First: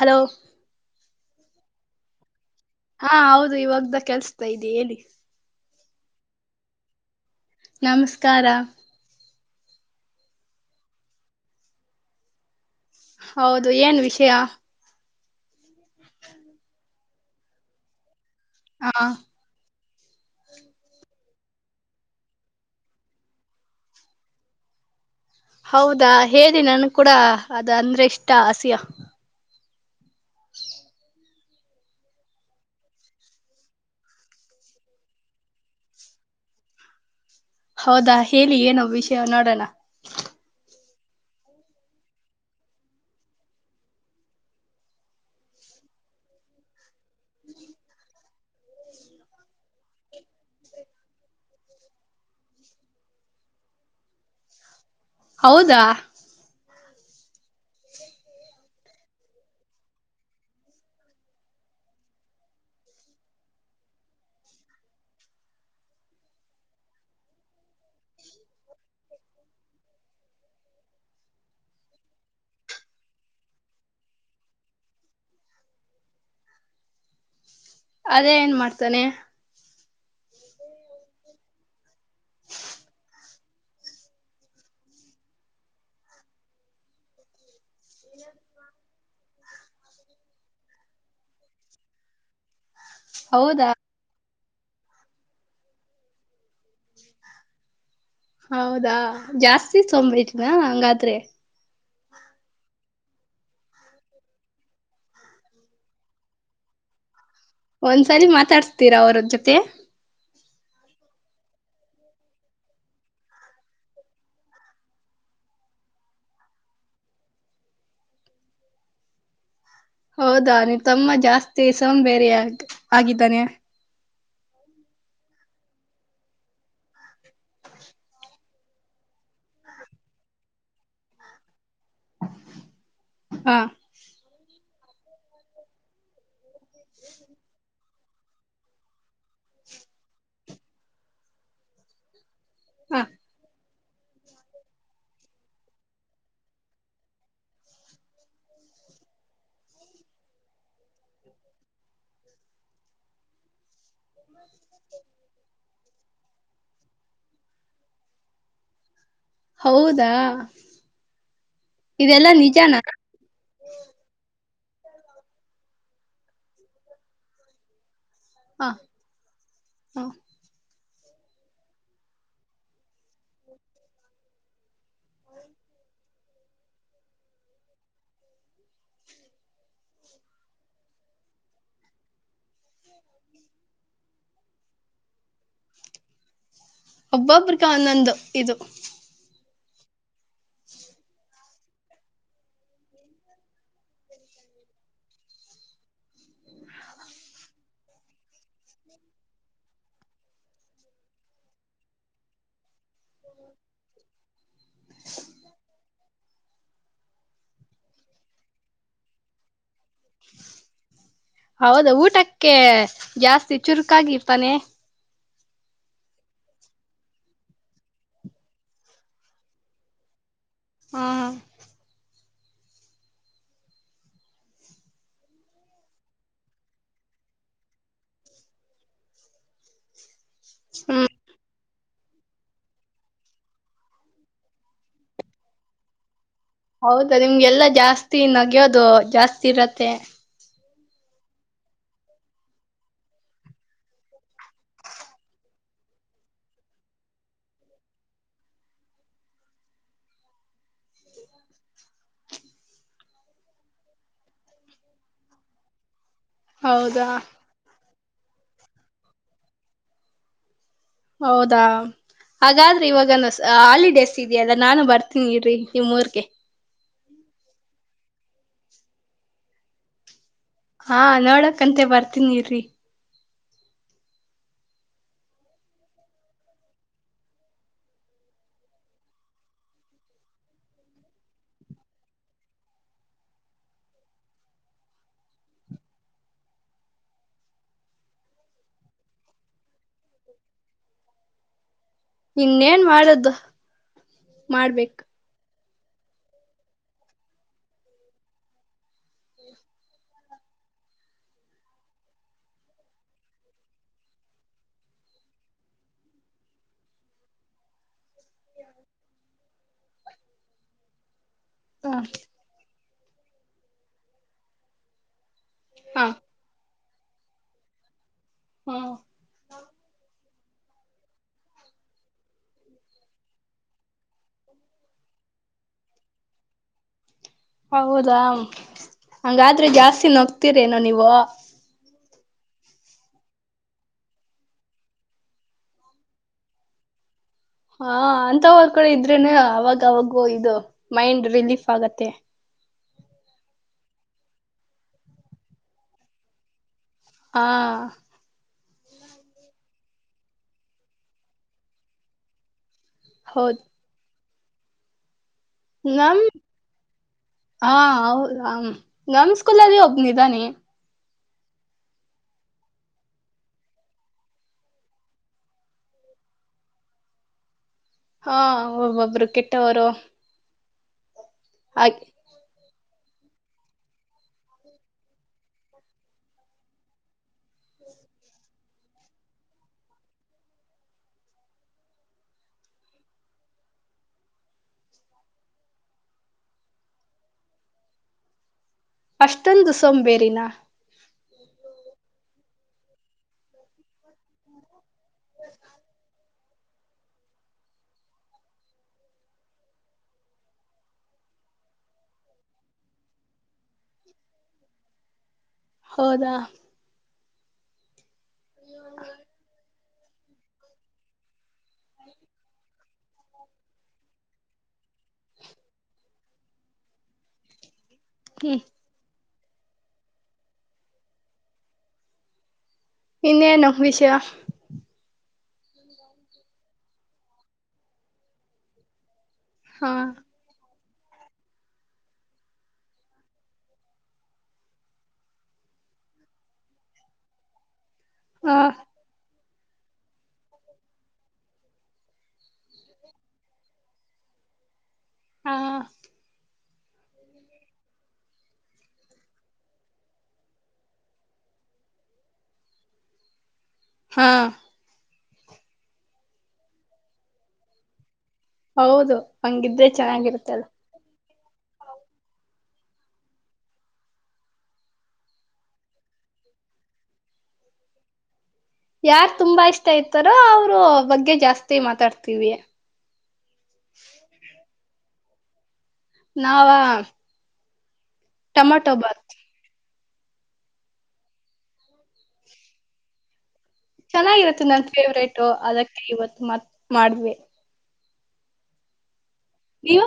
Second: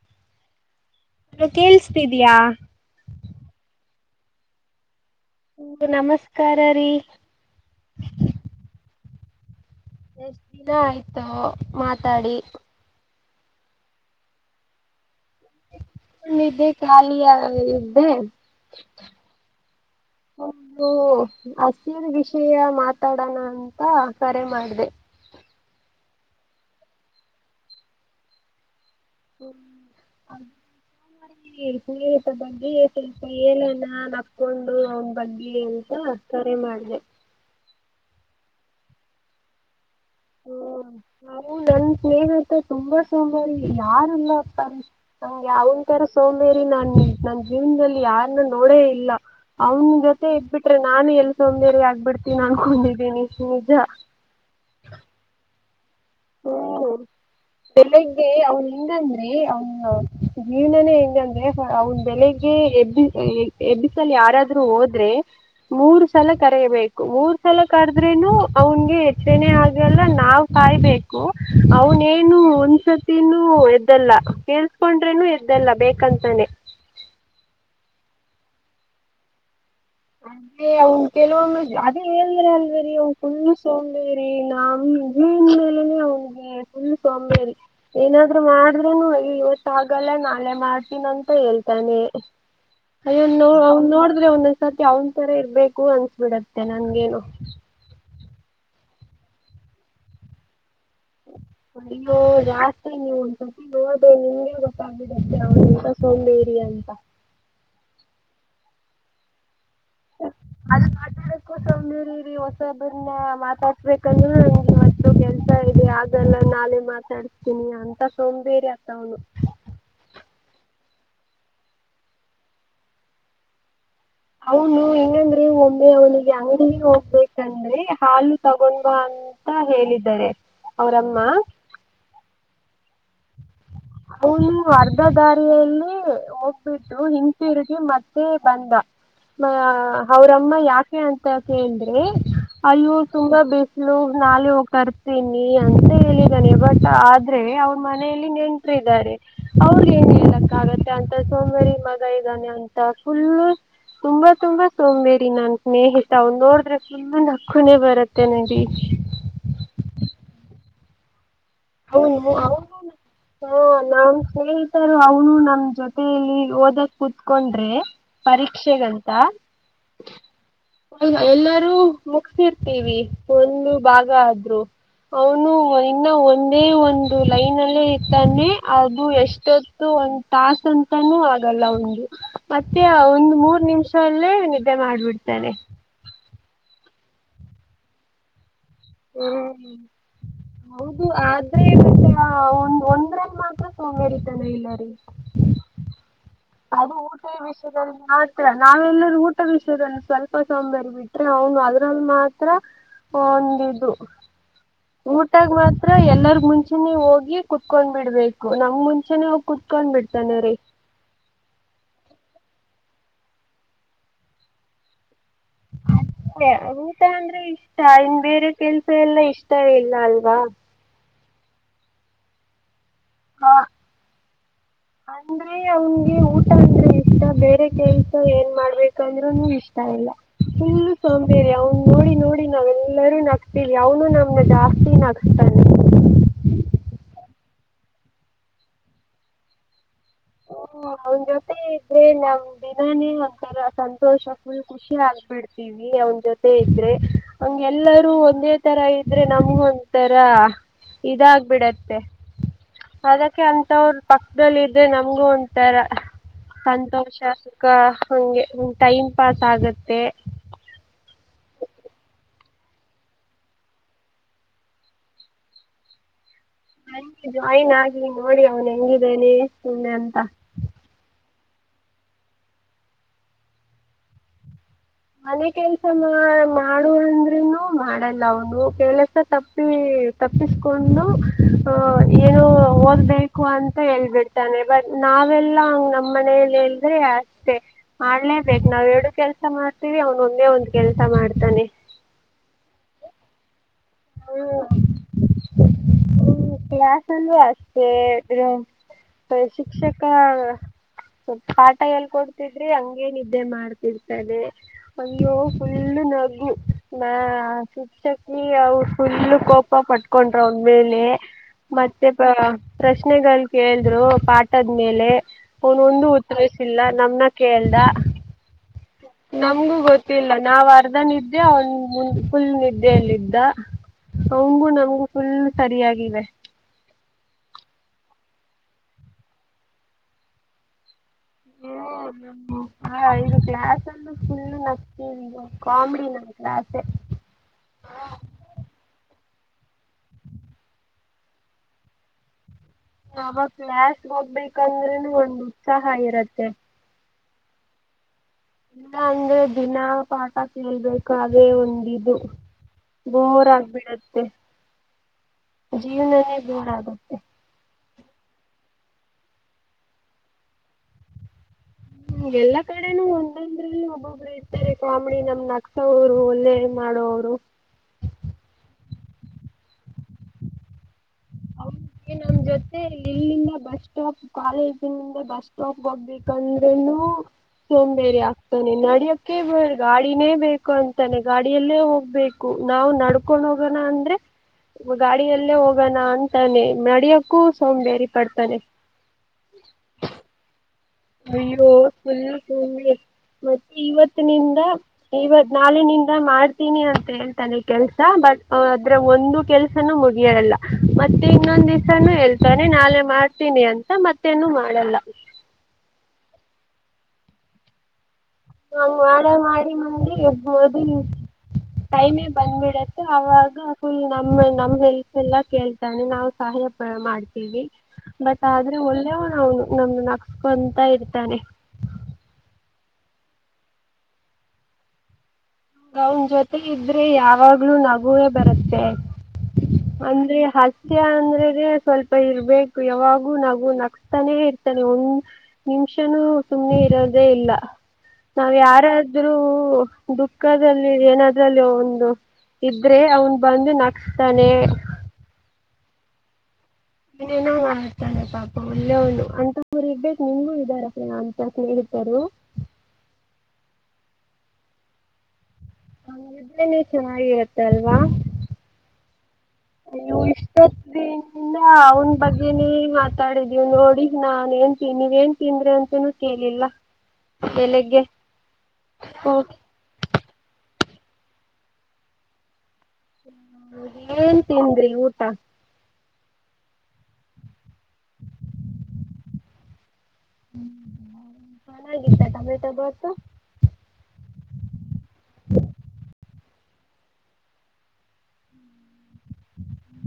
Hello ನ ಕೇಳಸ್ತಿದಯಾ ಹಾ ಹೌದು ಇವಾಗ್ದ ಕೆಲ್ಸ್ತಾ ಇದ ಹೇಳಿ ಹ್ಮ ನಮಸ್ಕಾರ ರೀ ನಮಸ್ಕಾರ ಎಷ್ಟ ದಿನ ಆಯ್ತೋ ಮಾತಾಡಿ ಹೌದು ಏನ್ ವಿಷಯ ೇ ಖಾಲಿಯ ಇದ್ದೆ ಹಾ ಹೌದು ಹಸಿರ ವಿಷಯ ಮಾತಾಡೋಣ ಅಂತ ಕರೆ ಮಾಡ್ದ ಹೌದಾ ಹೇಳಿ ನನ್ ಕೂಡ ಅದ ಅಂದ್ರೆ ಇಷ್ಟ ಆಸಿಯ [unintelligible] [inaudible] ನೀರಪ ಬಗ್ಗೆ ಸ್ವಲ್ಪ ಏಲನ ನಕ್ಕೊಂಡು ಅವನ ಬಗ್ಗೆ ಎಂತ ಕರೆ ಮಾಡಿದೆ ಹೌದಾ ಹೇಳಿ ಏನು ವಿಷಯ ನೋಡೋಣ ಹ್ಮ ನು ನನ್ ಸ್ನೇಹಿತ ತುಂಬಾ ಸೋಮಾರಿ ಯಾರಲ್ಲ ಅಪ್ಪ ನಂಗೆ ಅವನ ತರ ಸೋಮೇರಿ ನಾನ್ ನನ್ ಜೀವನದಲ್ಲಿ ಯಾರನ್ನ ನೋಡೇ ಇಲ್ಲ ಅವನ ಜೊತೆ ಇದಬಿಟ್ರೆ ನಾನು ಎಲ್ಲಿ ಸೋಂಬೇರಿ ಆಗ್ಬಿಡ್ತೀನಿ ಅನ್ಕೊಂಡಿದ್ದೀನಿ ನಿಜ ಹೌದಾ ಹ್ಮ ಬೆಳಿಗ್ಗೆ ಅವನ್ ಹೆಂಗಂದ್ರೆ ಅವನ ಜೀವನನೇ ಹೆಂಗಂದ್ರೆ ಅವನ್ ಬೆಳಿಗ್ಗೆ ಎಬ್ಬಿ ಎಬ್ಬಿಸಲ್ ಯಾರಾದ್ರರು ಹೋದ್ರೆ ಮೂರು ಸಲ ಕರಬೇಕು ಮೂರ್ ಸಲ ಕರದ್ರೇನು ಅವನ್ಗೆ ಹೆಚ್ಚನೆೇ ಆಗಲ್ಲ ನಾವ್ ಕಾಯ್ಬೇಕು ಅವನೇನು ಒಂದ್ಸತಿನೂ ಎದ್ದಲ್ಲ ಕೇಳ್ಸ್ಕೊಂಡ್ರೇನು ಎದ್ದಲ್ಲ ಬೇಕಂತಾನೆ ಅದೇ ಏನ್ ಮಾಡ್ತಾನೆ ಅೆ ಅವ ಕೆಲವೊಮ್ಮ ಅದೇ ಹೇಳದ್ರ ಅಲ್ವರಿ ಅವ್ ಫುಲ್ ಸೋಂಬೇರಿ ನಮಗೆನ್ ಮೇಲನೆ ಅವನ್ಿಗೆ ಫುಲ್ ಸೋಂಬೇರಿ ಏನಾದ್ರು ಮಾಡ್ರನು ಇವತ್ತ ಆಾಗಲ್ಲ ನಾಳೆ ಮಾಡ್ತೀನ ಅಂತ ಹೇಳ್ತಾನೆ ಅಯ್ಯೋ್ೋ ಹೌದಾ ಅವ್ನ ನೋಡಿದ್ರೆ ಒಂದ್ ಸತ್ ಅವನ ತರ ಇರ್ಬೇಕು ಅನ್ಸ್ಬಿಡತ್ತೆ ನನ್ಗೇನು ಹೌದಾ ಜಾಸ್ತಿ ಸೋಂಬೇರಿ ನಾ ಹಂಗದ್ [unintelligible] ದ್ರೆ ಅಯ್ಯೋ ಜಾಸ್ತಿ ನೀವ್ ಒಂದ್ಸತಿ ನೋಡ್ದ ನಿಮ್ಗೆ ಗೊತ್ತಾಗ್ಬಿಡುತ್ತೆ ಅವನೆಂತ ಸೋಂಬೇರಿ ಅಂತ ಒಂದ್ಸಾರಿ ಮಾತಾಡ್ಸ್ತೀರಾ ಅವ್ರ ಜೊತೆ ಅಲ್ಲಿ ಮಾತಾಡಕ್ಕು ಸೋಂಬೇರಿರಿ ಹೊಸೊಬ್ಬ್ರನ್ನ ಮಾತಾಡ್ಸ್ಬೇಕಂದ್ರೂ ನನ್ಗೆ ಇವತ್ತು ಕೆಲ್ಸ ಇದೆ ಆಗಲ್ಲ ನಾಳೆ ಮಾತಾಡ್ಸ್ತೀನಿ ಅಂತ ಸೋಂಬೇರಿ ಅತ್ತ ಅವನು ಹೌದಾ ನಿಮ್ ತಮ್ಮ ಜಾಸ್ತಿ ಸೋಂಬೇರಿ ಆ ಆಗಿದ್ದಾನೆ ಅವನು ಹೆಂಗಂದ್ರೆ ಒಮ್ಮೆ ಅವನಿಗೆ ಅಂಗಡಿಗೆ ಹೋಗ್ಬೇಕಂದ್ರೆ ಹಾಲು ತಗೊಂಡ ಬಾ ಅಂತ ಹೇಳಿದ್ದಾರೆ ಅವರಮ್ಮ ಹಾ ಅವನು ಅರ್ಧ ದಾರಿಯಲ್ಲಿ ಹೋಗ್ ಬಿಟ್ಟು ಇಂದ್ ತಿರುಗಿ ಮತ್ತೆ ಮತ್ತೆ ಬಂದ ಮ ಅವ್ರಮ್ಮ ಯಾಕೆ ಅಂತ ಕೇಳಿದ್ರೆ ಅಯ್ಯೋ ಹ ತುಂಬ ಬಿಸ್ ಲು ನಾಳೆ ಹೋಗಿ ತರ್ತೀನಿ ಅಂತ ಹೇಳಿದಾನೆ ಬಟ್ ಆದ್ರೆ ಅವ್ರ ಮನೆಯಲ್ಲಿ ನೆನ್ ಟ್ರ್ ಇದಾರೆ ಅವ್ರ ಏನ್ ಹೇಳಕ್ಕ ಆಗತ್ತೆ ಅಂತ ಸೋಂಬೇರಿ ಮಗ ಇದ್ದಾನೆ ಅಂತ ಫುಲ್ಲು ತುಂಬಾ ತುಂಬಾ ಸೋಂಬೇರಿ ನನ್ ಸ್ನೇಹಿ ತಾವು ನೋಡಿದ್ರೆ ಫುಲ್ನ್ ನಕ್ಕುನೇ ಬರುತ್ತೆ ನಿಧಿ [unintelligible] ಹೌದಾ ಹ ಇದೆಲ್ಲಾ ನಿಜಾನಾ ಹ ನಾನ್ [unintelligible] [unintelligible] ಅವನು ನಮ್ ಜೊತೆಯಲ್ಲಿ ಓದಕ್ ಕೂತ್ಕೊಂಡ್ರೆ ಹ ಪರೀಕ್ಷೆಗಂತ ಹ ಎಲ್ಲರೂ ಮುಗಸರ್ತೀವಿ ಒಂದು ಭಾಗ ಆದ್ರು ಅವನು ಇನ್ನ ಒಂದು ಇದೇ ಒಂದು ಲೈನ್ಲ್ಲೇ ಇರ್ತಾನೆ ಅದು ಎಷ್ಟೊತ್ತು ಒಂದ್ ತಾಸ ಅಂತಾನೂ ಆಗಲ್ಲ ಒಂದು ಮತ್ತೆ ಒಂದ್ ಮೂರ್ ನಿಮಿಷ ಅಲ್ಲೇ ನಿದ್ದೆ ಮಾಡ್ಬಿಡ್ತಾನೆ ಒಬ್ಬೊಬ್ರ ಕ ಒಂದೊಂದ್ ಇದು ಹ್ಮ ಹೌದು ಆದ್ರೆ [unintelligible] ಒಂದ್ ಒಂದ್ರಲ್ಲಿ ಮಾತ್ರ ಸೋಂಬೇರಿತನ ಇಲ್ಲ ರೀ ಅದು ಊಟ ವಿಷಯದಲ್ಲಿ ಮಾತ್ರ ನಾವೆಲ್ಲರೂ ಊಟ ವಿಷಯದಲ್ಲಿ ಸ್ವಲ್ಪ ಸೋಂಬೇರಿ ಬಿಟ್ರೆ ಅವನು ಅದ್ರಲ್ಲಿ ಮಾತ್ರ ಒಂದು ಇದು ಊಟಾಗ ಮಾತ್ರ ಎಲ್ಲರ್ಗ ಮುಂಚೆ [unintelligible] ಮುಂಚೆ ಹೋಗಿ ಕೂತ್ಕೊಂಡ್ ಬಿಡ್ಬೇಕು ನಮ್ ಮುಂಚೆನೇ ಹೋಗಿ ಕೂತ್ಕೊಂಡ್ಬ ಬಿಡ್ತಾನ ರೀ ಹೌದ ಊಟಕ್ಕೆ ಜಾಸ್ತಿ ಚುರ್ಕಗಿ ತಾನ [unintelligible] ಅಷ್ಟೆ ಊಟ ಅಂದ್ರೆ ಇಷ್ಟ ಇನ್ ಬೇರೆ ಕೆಲ್ಸ ಎಲ್ಲ ಇಷ್ಟ ಇಲ್ಲ ಅಲ್ವಾ ಹ್ಮ ಹಾ ಅಂದ್ರೆ ಅವನ್ಗೆ ಊಟ ಅಂದ್ರೆ ಇಷ್ಟ ಬೇರೆ ಕೆಲ್ಸ ಏನ್ ಮಾಡ್ಬೇಕಂದ್ರುನು ಇಷ್ಟ ಇಲ್ಲ ಫುಲ್ಲು ಸೋಂಬೇರಿ ಅವನ್ ನೋಡಿ ನೋಡಿ ನಾವೆಲ್ಲರೂ ನಗ್ತೀವಿ ಅವನು ನಮ್ನ ಜಾಸ್ತಿ ನಗ್ಸ್ತಾನೆ ಹೌದಾ ನಿಮ್ಗೆಲ್ಲಾ ಜಾಸ್ತಿ ನಗ್ಯೋದು ಜಾಸ್ತಿ ಇರತ್ತೆ ಹ್ಮ ಅವನ್ ಜೊತೆ ಇದ್ರೆ ನಮ್ ದಿನಾನೇ ಒಂತರ ಸಂತೋಷ ಫುಲ್ ಖುಷಿ ಆಗ್ಬಿಡ್ತೀವಿ ಅವನ್ ಜೊತೆ ಇದ್ರೆ ಹ್ಗೆಲ್ಲರೂ ಒಂದೇ ತರ ಇದ್ರೆ ನಮ್ಗ ಒಂತರ ಇದಾಗಬಿಡತ್ತೆ ಅದಕ್ಕೆ ಅಂತವ್ರ ಪಕ್ಕದಲ್ಲಿ ಇದ್ರೆ ನಮ ಹಂಗು [unintelligible] ಒಂತರ ಹೌದಾ ಸಂತೋಷ ಸುಖ ಹಂಗೆ ಟೈಮ್ ಪಾಸ್ ಆಗತ್ತೆ ಹೌದಾ ಹಾಗಾದ್ರೆ ಇವಾಗ ಹಾಲಿಡೇಸ್ ಇದೆಯಲ್ಲ ನಾನು ಬರ್ತೀನಿ ಇರ್ರಿ ನಿಮುರ್ಗೆ ನಂಗೆ [unintelligible] ಜಾಯಿನ್ ಆಗಿ ನೋಡಿ ಅವ್ನು ಹೆಂಗಿದ್ದೇನೆ ಸುಮ್ಮ್ನೆ ಅಂತ ಹಾ ನೋಡಕಂತೆ ಬರ್ತೀನಿ ಇರ್ರಿ ಮನೆ ಕೆಲ್ಸ ಮಾಡು ಅಂದ್ರುನು ಮಾಡಲ್ಲ ಅವನು ಕೆಲಸ ತಪ್ಪಿ ತಪ್ಪಿಸ್ಕೊಂಡು ಅಹ ಏನು ಹ ಓದ್ಬೇಕು ಅಂತ ಹೇಳ್ಬಿಡ್ತಾನೆ ಬಟ್ ನಾವೆಲ್ಲಾ ಹಂಗ ನಮ್ಮ್ ಮನಲಿ ಎಲ್ದ್ರೆ ಅಷ್ಟೆ ಮಾಡ್ಲೇಬೇಕಕ್ ನಾವ್ ಎರಡು ಕೆಲ್ಸ ಮಾಡ ರ್ತೀರಿ ಅವ್ನು ಒಂದೆ ಒಂದ್ ಕೆಲಸ ಮಾಡ್ತಾನೆ ಇನ್ನೇನ್ ಮಾಡೋದು ಮಾಡ್ಬೇಕು ಹ ಕ್ಲಾಸ್ ಅಲ್ಲೂ ಅಷ್ಟೇ ಶಿಕ್ಷಕ ಸ್ಲ್ ಪಾಠ ಎಲ್ ಕೊಡ್ತಿದ್ರಿ ಹಂಗೇ ನಿದ್ದೆ ಮಾಡ್ತಿರ್ತದೆ ಒಂದು ಫುಲ್ಲ ನಗು ನ ಶಿಕ್ಷಕಿ ಅವರು ಫುಲ್ಲು ಕೋಪ ಪಟ್ಕೊಂಡ್ರ ಅವಂದ ಮೇಲೆ ಹ ಮತ್ತೆ ಬ ಪ್ರಶ್ನೆಗಳು ಕೇಳಿದ್ರು ಪಾಠದ ಮೇಲೆ ಹಾ ಅವನೊಂದು ಉತ್ತರಿಸಿಲ್ಲ ನಮ್ನ ಕೇಳ್ದ ಹಾ ನಮ್ಗೂ ಗೊತ್ತಿಲ್ಲ ನಾವ್ ಅರ್ಧ ನಿದ್ದೆ ಅವನ್ ಮುನ್ಫುಲ್ ನಿದ್ದೆಯಲ್ಲಿದ್ದ ಅವಂಗು ನಮ್ಗೂ ಫುಲ್ ಸರಿಯಾಗಿವೆ ಹೌದಾ ಹಂಗಾದ್ರೆ ಜಾಸ್ತಿ ನಗ್ತಿರೇನೋ ನೀವು ಹ ಇದು ಕ್ಲಾಸ್ ಫುಲ್ ನಗ್ತೀವಿ ಕಾಮಿಡಿ ನನ್ನ ಕ್ಲಾಸೆ ಹಾ ಅಂತವ ಕೂಡೆ ಇದ್ರೇನೆ ಅವಾಗವಾಗೂ ಇದು ಮೈಂಡ್ ರಿಲೀಫ್ ಆಗತ್ತೆ ಯಾವಾಗ ಕ್ಲಾಸ್ ಹೋಗ್ಬೇಕಂದ್ರೂನು ಒಂದು ಉತ್ಸಾಹ ಇರತ್ತೆ ಹಾ ಇಲ್ಲ ಅಂದ್ರೆ ದಿನ ಪಾಠ ಕೇಳ್ಬೇಕು ಅದೇ ಒಂದಿದು ಬೋರ್ ಆಗ್ಬಿಡ ಹ ನ ಹಾ ಹೌದ ಆ ನಮ್ಮ್ ಸ್ಕೂಲ್ಲ್ಲಿ ಒಬ್ನಿದ್ದಾನೆ ಹ್ಮ ಎಲ್ಲಾ ಕಡೆನೂ ಒಂದಂದ್ರೆ ಒಬ್ಬೊಬ್ರು ಇರ್ತಾರೆ ಕಾಮಿಡಿ ನಮ್ ನಕ್ಸವರು ಒಳ್ಳೆ ಮಾಡೋವರು ಹಾ ಒ ಒಬ್ರು ಕೆಟ್ಟ ವರ ಹ ನಮ್ ಜೊತೆ ಅ ಎಲ್ಲಿಂದ ಬಸ್ ಸ್ಟಾಪ್ ಕಾಲೇಜಿನಿಂದ ಬಸ್ ಸ್ಟಾಪ್ ಹೋಗ್ಬೇಕಂದ್ರನು ಸೋಂಬೇರಿ ೆ ನಡಿಯಕೆ ಬೇ ಗಾಡಿನೇ ಬೇಕು ಅಂತಾನೆ ಗಾಡಿಯಲ್ಲೇ ಹೋಗ್ಬೇಕು ನಾವು ನಡ್ಕೊಂಡ್ ಹೋಗಣ ಅಂದ್ರೆ ಗಾಡಿಯಲ್ಲೇ ಹೋಗೋಣ ಅ ತಾನೆ ನಡಿಯಕ್ಕೂ ಸೋಂಬೇರಿ ಪಡ್ತಾನೆ ಅಷ್ಟಂದು ಸೋಂಬೇರಿನಾ ಅಯ್ಯೋ ಫುಲ್ ಮತ್ತೆ ಇವತ್ತು ಇವತ್ನಿಂದ ನಾಳಿಂದ ಮಾಡ್ ತೀನಿ ಅಂತ ಹೇಳ್ತಾನೆ ಕೆಲ್ಸ ಬಟ್ ಅದ್ರ ಒಂದು ಕೆಲ್ಸನ ಮುಗಿಯಲ್ಲ ಮತ್ತೆ ಇನ್ನೊಂದ್ ದಿವಸನುೂ ಹೇಳ್ತಾನೆ ನಾಳೆ ಮಾಡ್ತೀನಿ ಅಂತ ಮತ್ತೇನು ಮಾಡಲ್ಲ ಹೌದಾ ನ ಮಾಡಡ ಮಾಡಿ ಮಂದಿ ಎಬ ಅದು [unintelligible] ಟೈಮೆ ಬಂದ್ಬಿಡತ್ತೆ ಅವಾಗ ಫುಲ್ ನಮ ನಮ್ ಹೆಲ್ತ್ ಎಲ್ಲ ಕೇಳ್ತಾನೆ ನಾವು ಸಹಾಯ ಮಾಡ್ತೀವಿ ಬಟ್ ಹ್ಮ್ ಆದ್ರೆ ಒಳ್ಳೆ ಹೌನು ನಮು ನಕ್ಸ್ಕೊಂತ ಇರ್ತಾನೆ ಇನ್ನೇನು ವಿಷಯ ಅವನ ಜೊತೆ ಇದ್ರೆ ಯಾವಾಗ್ಲೂ ನಗುವೇ ಬರತ್ತೆ ಹಾ ಅಂದ್ರೆ ಹ ಸತ್ಯ ಅಂದ್ರದೇ ಸ್ವಲ್ಪ ಇರರ್ಬೇಕು ಯಾವಾಗೂ ನಗು ನಕ್ಸ್ತಾನೆ ಇರ್ತಾನೆ ಒಂದ್ ನಿಮಿಷನೂ ಸುಮ್ಮ್ನೆ ಇರೋದೇ ಇಲ್ಲ ಹ ನಾವ್ ಯಾರಾದ್ರೂ ಹ ದುಃ ಪಕ್ಕದಲ್ಲಿ ಏನಾದ್ರಲ್ಲಿ ಒಂದು ಇದ್ರೆ ಅವನ್ ಬಂದು ನಗ್ಸ್ತಾನೆ ಹಾ ಏನೇನು ಮಾಡ್ತಾನೆ ಪಾಪ ಒಳ್ಳೆವ್ನು ಅಂತ ಅವರು ಇರರ್ಬೇಕು ನಿಮಗೂ ಇದ್ದಾರಪ್ಪ ಅಂತ ಸ್ನೇಹಿತರು ಹಾ ಹಂಗಿದ್ರೆ ನೀವು ಚೆನ್ನಾಗಿರುತ್ತೆ ಅಲ್ವಾ ಹೌದು ಹಂಗಿದ್ರೆ ಚೆನ್ನಾಗಿರುತ್ತಲ್ಲ ಇನ್ನ ಅವನ್ ಬಗ್ಗೆೇನೇ ಮಾತಾಡಿದೀವಿ ನೋಡಿ ನಾನ್ [unintelligible] ನೀವು ನ್ ತಿಂದ್ರೆ ಅಂತನೂ ಕೇಳಿಲ್ಲ ಬೆಳಗ್ಗೆ ಯಾರ್ ತುಂಬಾ ಇಷ್ಟ ಇರಾತಾರೋ ಅವರು ಬಗ್ಗೆ ಜಾಸ್ತಿ ಮಾತಾಡ್ತಿೀವಿ ಏನ್ ತಿಂದ್ರಿ ಊಟ ಹಾ ನಾವ ಟೊಮೋಟೊ ಬಾತ್ ಹ್ಮ್ ಚೆನ್ನಾಗಿತ್ತ ಟಮೋಟೋ ಬಾತು ಚೆನ್ನಾಗಿರುತ್ತೆ ನಂಗೆ [unintelligible] ಫೇವ್ರೇಟ್ ಅದಕ್ಕೆ ಇವತ್ತು ಮತ್ ಮಾಡ್ವಿ ನೀವು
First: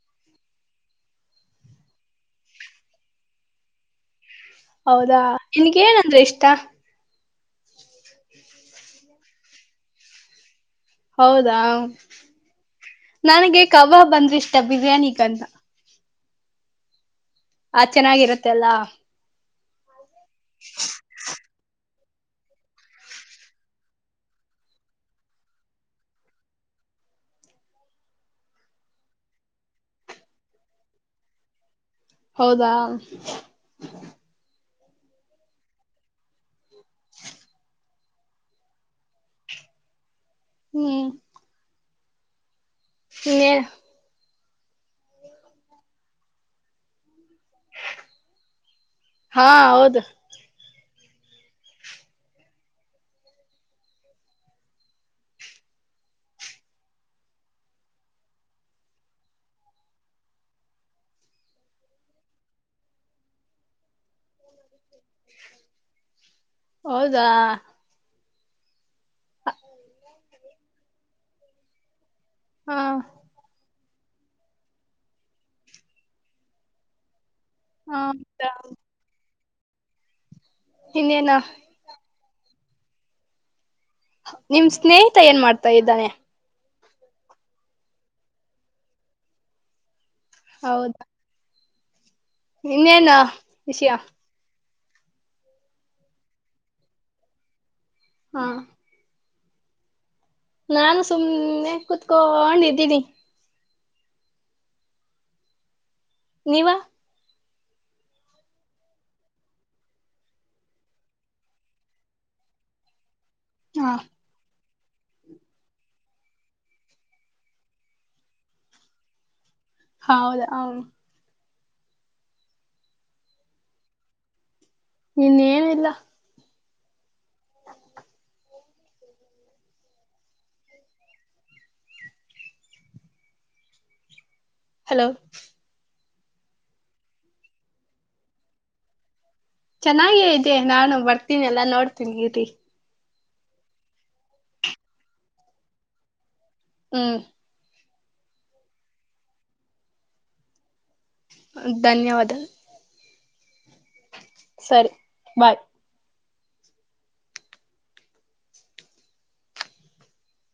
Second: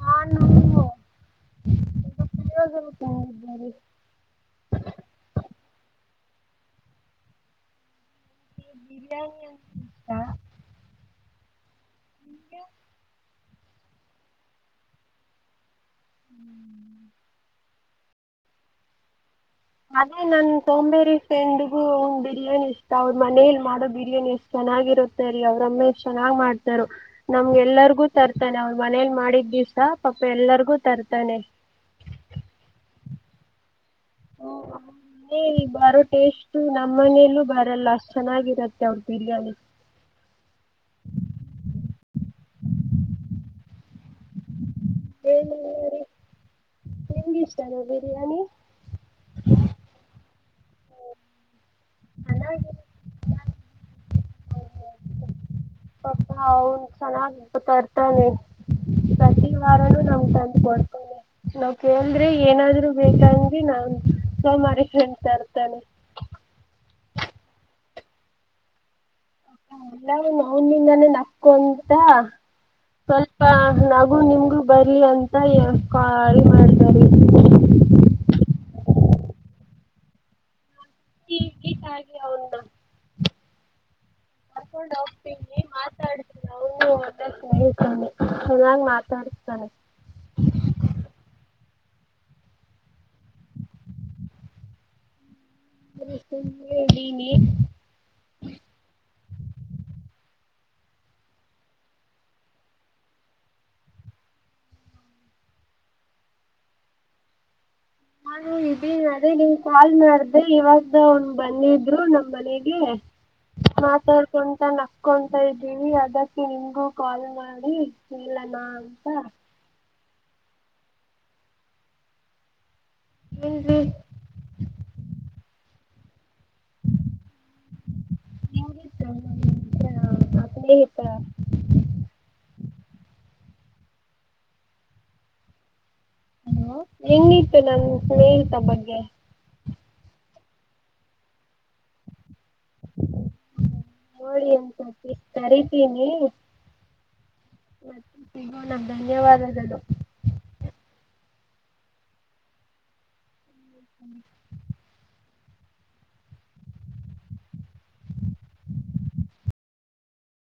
ನಾನು ಪುಳಿಯೋಗರೆ [unintelligible] ಹೌದಾ ನಿನ್ಗ್ ಏನಂದ್ರ ಇಷ್ಟ ಬಿರಿಯಾನಿ ಅಂದ್ರೆ ಇಷ್ಟ ಹೌದಾ ನನಗೆ ಕಬಾಬ್ ಅಂದ್ರೆ ಇಷ್ಟ ಬಿರಿಯಾನಿಗಿಂತ. ಹ್ಮ್. ಆ ಚೆನ್ನಾಗಿರತ್ತೆ ಅಲ್ಲಾ. ಅದೇ ನನ್ನ ನನ್ನ ಸೋಂಬೇರಿ ಸೆಂಡಿಗೆ. ಬಿರಿಯಾನಿ ಇಷ್ಟ ಅವ್ರ ಮನೇಲಿ ಮಾಡೋ ಬಿರಿಯಾನಿ ಎಷ್ಟ್ ಚೆನ್ನಾಗಿರುತ್ತರೀ ಅವ್ರಮ್ಮೆ ಎಷ್ಟ ಚೆನ್ನಾಗ್ ಮಾಡತಾರೋ ನಮ್ಗೆ ಎಲ್ಲರಿಗೂ ತರ್ತಾನೆ ಅವ್ರ ಮನೇಲಿ ಮಾಡಿದ ದಿವಸ ಎಲ್ಲರಿಗೂ ತರ್ತಾನೆ ಹೌದಾ ಮನೇಲಿ ಬರೋ ಟೇಸ್ಟ್ ನಮ್ಮ್ ಮನೇಲ್ಲೂ ಬರಲ್ಲ ಅಷ್ಟ ಚೆನ್ನಾಗಿರತ್ತೆ ಅವರ ಬಿರಿಯಾನಿ ಹ್ಮ್ ಹೇ ಏನು ಇಲ್ಲ ರಿ. ನಿಮ್ಗ್ ಇಷ್ಟಾನ ಬಿರಿಯಾನಿ. ಹಾ ಹೌದು ಹ್ಮ್ ಚೆನ್ನಾಗಿರುತ್ [unintelligible] ಪಪ ಅವನು ಚೆನ್ನಾಗ್ ತರ್ತಾನೆ ಪ್ರತಿ ವಾರನು ನಮ್ಗ್ ತಂದ್ ಕೊಡ್ತಾನೆ ನಾವ್ ಕೇಳಿದ್ರೆ ಏನಾದ್ರು ಬೇಕಂಗ ನಾ ಸೋಮಾರಿ ಫ್ರೆಂಡ್ ತರ್ತಾನೆ. ಹೌದಾ ಹಾ ಎಲ್ಲಾರುನ ಅವನಿಂದನೆ ನಕ್ಕು ಅಂತ. ಹಾ ಸ್ವಲ್ಪ ನಾ. ನಮಗೂ ನಿಮ್ಗು ಬರ್ಲಿ ಅಂತ ಎರಡು ಕಲ್ಮಡ್ಡಿದೇರಿ ಹದಾ. ಇನ್ನೇನು. ನಿಮ್ ಸ್ನೇಹಿತ ಏನ್ ಮಾಡ್ತಾ ಇದ್ದನೆ. ಹು [unintelligible] ಸ್ನೇಹಿತಾನೆ ಚೆನ್ನಾಗ್ ಮಾತಾಡ್ಸ್ತಾನೆ. ಹೌದಾ ಇನ್ನೇನು ವಿಷ್ಯ. [unintelligible] ಸುಮ್ನೆಯಿದೀನಿ ಹ ನಾನು ಸುಮ್ಮ್ನೆ ಕುತ್ಕೊಂಡಿದ್ದೀನಿ. ನೀವ. ನಾನು ಇದೀನಿ ಅದೆ ನೀನ ಕಾಲ್ ಮಾಡ್ದೆ ಇವಾಗ ಅವನ್ ಬಂದಿದ್ರು ನಮ್ ಮನೆಗೆ. ಹಾ ಮಾತಾಡ್ಕೊಂತಾ ನಕ್ ಕ [unintelligible] ಇದ್ದೀವಿ ಅದಕ್ಕೆ ನಿಮ್ಗೂ ಕಾಲ್ ಮಾಡಿ ಕೇಳನ ಅಂತ. ಹೌದಾ ಹ ಏನ್ರೀ. ಇನ್ನೇನಿಲ್ಲ [inaudible] ಹಲೋ ಹಲೊ ಹೆಂಗಿತ್ತು ನನ್ ಸ್ನೇಹಿತ ಬಗ್ಗೆ. ಚೆನ್ನಾಗೇ ಇದೆ ನಾನು ಬರ್ತೀನಿ ಎಲ್ಲ ನೋಡ್ತೀನಿ ಇರ್ರಿ ನೋಡಿ ಎಂ [unintelligible] ಕರಿತೀನಿ ಹ್ಮ ಮತ್ ಸಿಗೋಣ ಧನ್ಯವಾದಗಳು. ಧನ್ಯವಾದ. ಸರಿ ಬಾಯ್